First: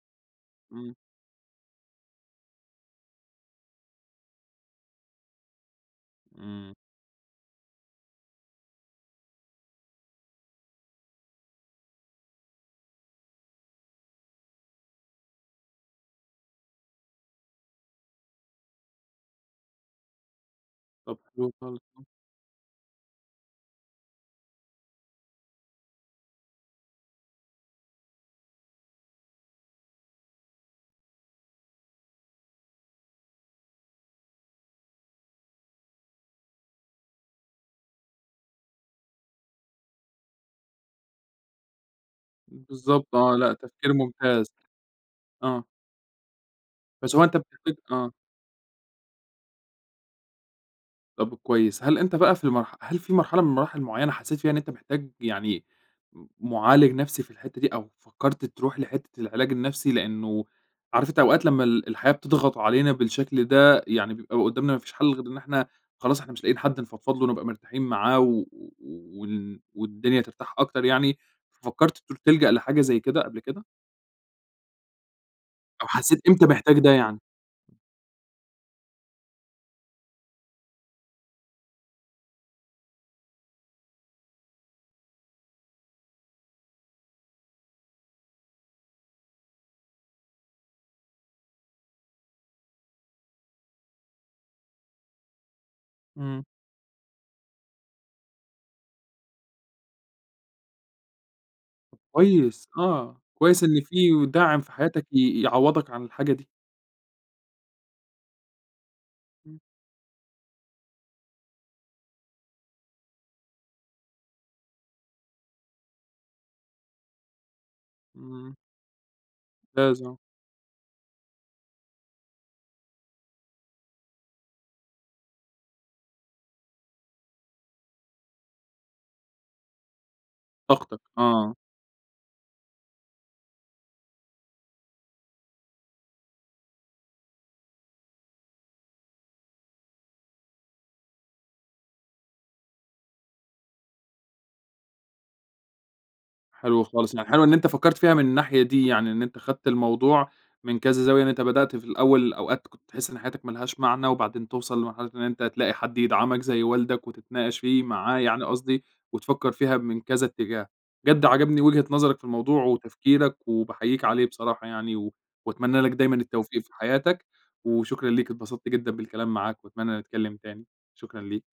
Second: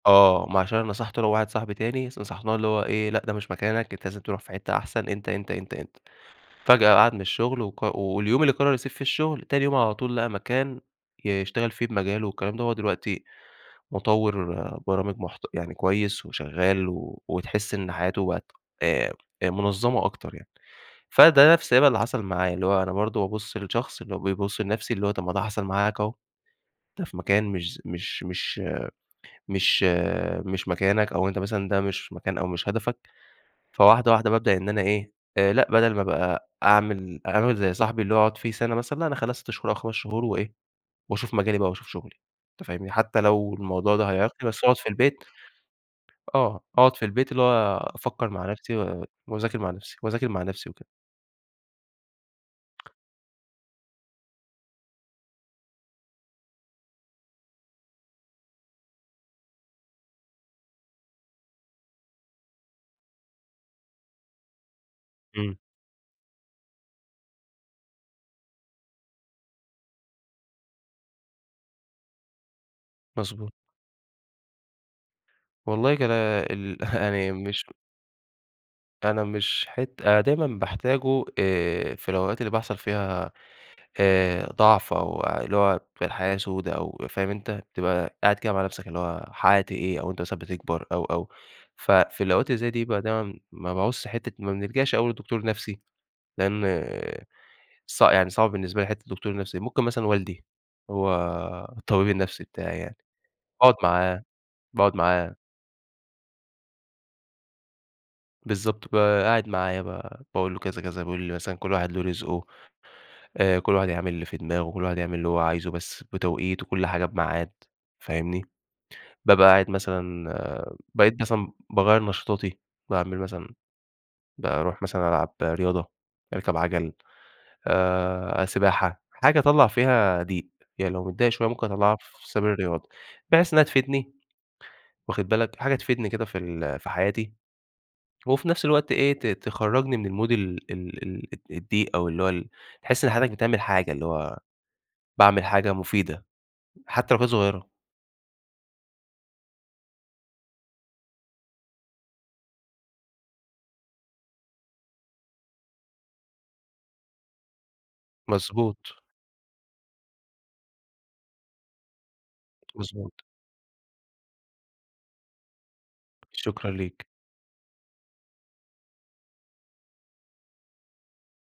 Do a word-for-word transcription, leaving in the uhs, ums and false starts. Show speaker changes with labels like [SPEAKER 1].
[SPEAKER 1] آه، ما عشان أنا
[SPEAKER 2] إمم.
[SPEAKER 1] نصحته أنا وواحد صاحبي تاني نصحناه، اللي هو إيه، لأ، ده مش مكانك، أنت لازم تروح في حتّة أحسن، أنت، أنت، أنت،
[SPEAKER 2] إمم.
[SPEAKER 1] فجأة قعد من الشغل، وق واليوم اللي قرّر يسيب فيه الشغل، تاني يوم على طول لقى مكان يشتغل فيه بمجاله والكلام ده، هو دلوقتي مُطوّر برامج محت يعني كويس وشغال، وتحس إن حياته بقت آآ، آآ منظمة أكتر يعني،
[SPEAKER 2] طب حلو
[SPEAKER 1] فده نفْس [unintelligible] اللي
[SPEAKER 2] خالص.
[SPEAKER 1] حصل معايا، اللي هو أنا برضو بابُصّ للشخص اللي هو بيبُصّ لنفسي، اللي هو طب ما ده حصل معاك هو، أنت في مكان مش ز مش مش مش مش مكانك، أو أنت مثلًا ده مش مكان أو مش هدفك، فواحدة واحدة بابدأ إن أنا إيه، آآ لأ بدل ما ابقى أعمل أعمل زي صاحبي اللي هو أقعد فيه سنة مثلًا، لأ أنا اخلّيها ست شهور أو خمس شهور وإيه، وأشوف مجالي بقى وأشوف شغلي، أنت فاهمني،
[SPEAKER 2] بالضبط
[SPEAKER 1] حتّى
[SPEAKER 2] آه لأ
[SPEAKER 1] لو
[SPEAKER 2] تفكير
[SPEAKER 1] الموضوع ده
[SPEAKER 2] ممتاز.
[SPEAKER 1] هيعيقني بس أقعد في البيت،
[SPEAKER 2] آه.
[SPEAKER 1] آه، أقعد في
[SPEAKER 2] بس هو
[SPEAKER 1] البيت،
[SPEAKER 2] أنت
[SPEAKER 1] اللي هو
[SPEAKER 2] بت آه.
[SPEAKER 1] أفكّر مع نفْسي، و وأذاكر مع نفْسي وأذاكر مع نفْسي وكده.
[SPEAKER 2] طَب كويس، هل أنت بقى في المرح هل في مرحلة من مراحل معيّنة حسّيت فيها إن أنت محتاج يعني، م معالج نفْسي في الحتّة دي، أو فكّرت تروح لحتّة العلاج النفْسي؟ لإنه عارف أنت أوقات لمّا ال الحياة بتضغط علينا بالشكل ده، يعني بيبقى قدّامنا ما فيش حل غير إن
[SPEAKER 1] إمم.
[SPEAKER 2] إحنا خلاص إحنا مش لاقيين حد نفضفض له نبقى مرتاحين معاه، و و وال والدنيا ترتاح أكتر يعني، ففكّرت ت تلجأ لحاجة زي كده قبل
[SPEAKER 1] مضبوط.
[SPEAKER 2] كده؟ أو
[SPEAKER 1] والله كان
[SPEAKER 2] حسّيت إمتى
[SPEAKER 1] ال
[SPEAKER 2] محتاج ده يعني؟
[SPEAKER 1] يعني مش أنا مش حت أنا دايمًا باحتاجه، آآ، في الأوقات اللي بيحصل فيها آآ ضعف، أو اللي هو في الحياة سودا أو فاهم أنت، بتبقى قاعد كده مع نفْسك قافل على نفْسك اللي هو حققت إيه، أو أنت مثلًا بتكبر، أو، أو، ففي الأوقات اللي زي دي بيبقى دايمًا ما باعوزش حتّة ما بنلجأش أوي للدكتور النفْسي،
[SPEAKER 2] إمم.
[SPEAKER 1] لإن ص يعني صعب بالنسبة لي حتّة الدكتور النفْسي، ممكن مثلًا والدي هو الطبيب النفْسي
[SPEAKER 2] كويس
[SPEAKER 1] بتاعي يعني،
[SPEAKER 2] آه، كويس
[SPEAKER 1] باقعد
[SPEAKER 2] إن
[SPEAKER 1] معاه
[SPEAKER 2] في داعم في
[SPEAKER 1] باقعد
[SPEAKER 2] حياتك
[SPEAKER 1] معاه
[SPEAKER 2] ي يعوّضك عن الحاجة دي.
[SPEAKER 1] بالضبط، ب قاعد
[SPEAKER 2] إمم.
[SPEAKER 1] معايا بقى، باقول له: "كذا، كذا،" بيقول لي مثلًا: "كلّ واحد له رزقه، آآ كلّ واحد يعمل اللي في دماغه، كلّ واحد يعمل اللي هو عايزه، بس بتوقيت، وكلّ حاجة بميعاد،" فاهمني،
[SPEAKER 2] إمم.
[SPEAKER 1] بابقى قاعد
[SPEAKER 2] لازم.
[SPEAKER 1] مثلًا، بقيت مثلًا باغيّر نشاطاتي، باعمل مثلًا باروح مثلًا ألعب رياضة، أركب عجل، آآ، سباحة حاجة أطلّع فيها ضِيق، يعني
[SPEAKER 2] طاقتك
[SPEAKER 1] لو متضايق شوية،
[SPEAKER 2] آه.
[SPEAKER 1] ممكن أطلّعها في سبيل الرياضة، بحيث إنها تفيدني، واخد بالك، حاجة تفيدني كده في ال في حياتي، وفي نفْس الوقت إيه، ت تخرجني من الMood ال ال ال الضِيق، أو اللي هو ال تحس إن حضرتك بتعمل حاجة، اللي هو باعمل حاجة مفيدة،
[SPEAKER 2] حلو خالص،
[SPEAKER 1] حتّى لو
[SPEAKER 2] يعني
[SPEAKER 1] كانت
[SPEAKER 2] حلو إن أنت
[SPEAKER 1] صغيّرة.
[SPEAKER 2] فكّرت فيها من الناحية دي يعني، إن أنت خدت الموضوع من كذا زاوية، إن أنت بدأت في الأول أوقات كنت تحس إن حياتك ما لهاش معنى، وبعدين توصل لمرحلة إن أنت تلاقي حد يدعمك زي والدك، وتتناقش فيه معاه يعني قصدي،
[SPEAKER 1] مظبوط.
[SPEAKER 2] وتفكّر فيها من كذا اتجاه، بجد عجبني وجهة نظرك في الموضوع
[SPEAKER 1] مضبوط.
[SPEAKER 2] وتفكيرك، وباحييك عليه بصراحة يعني، وأتمنى لك دايمًا التوفيق
[SPEAKER 1] شكرًا
[SPEAKER 2] في
[SPEAKER 1] ليك.
[SPEAKER 2] حياتك، وشكرًا ليك، اتبسطت جدًا بالكلام معاك، وأتمنى نتكلّم تاني. شكرًا ليك.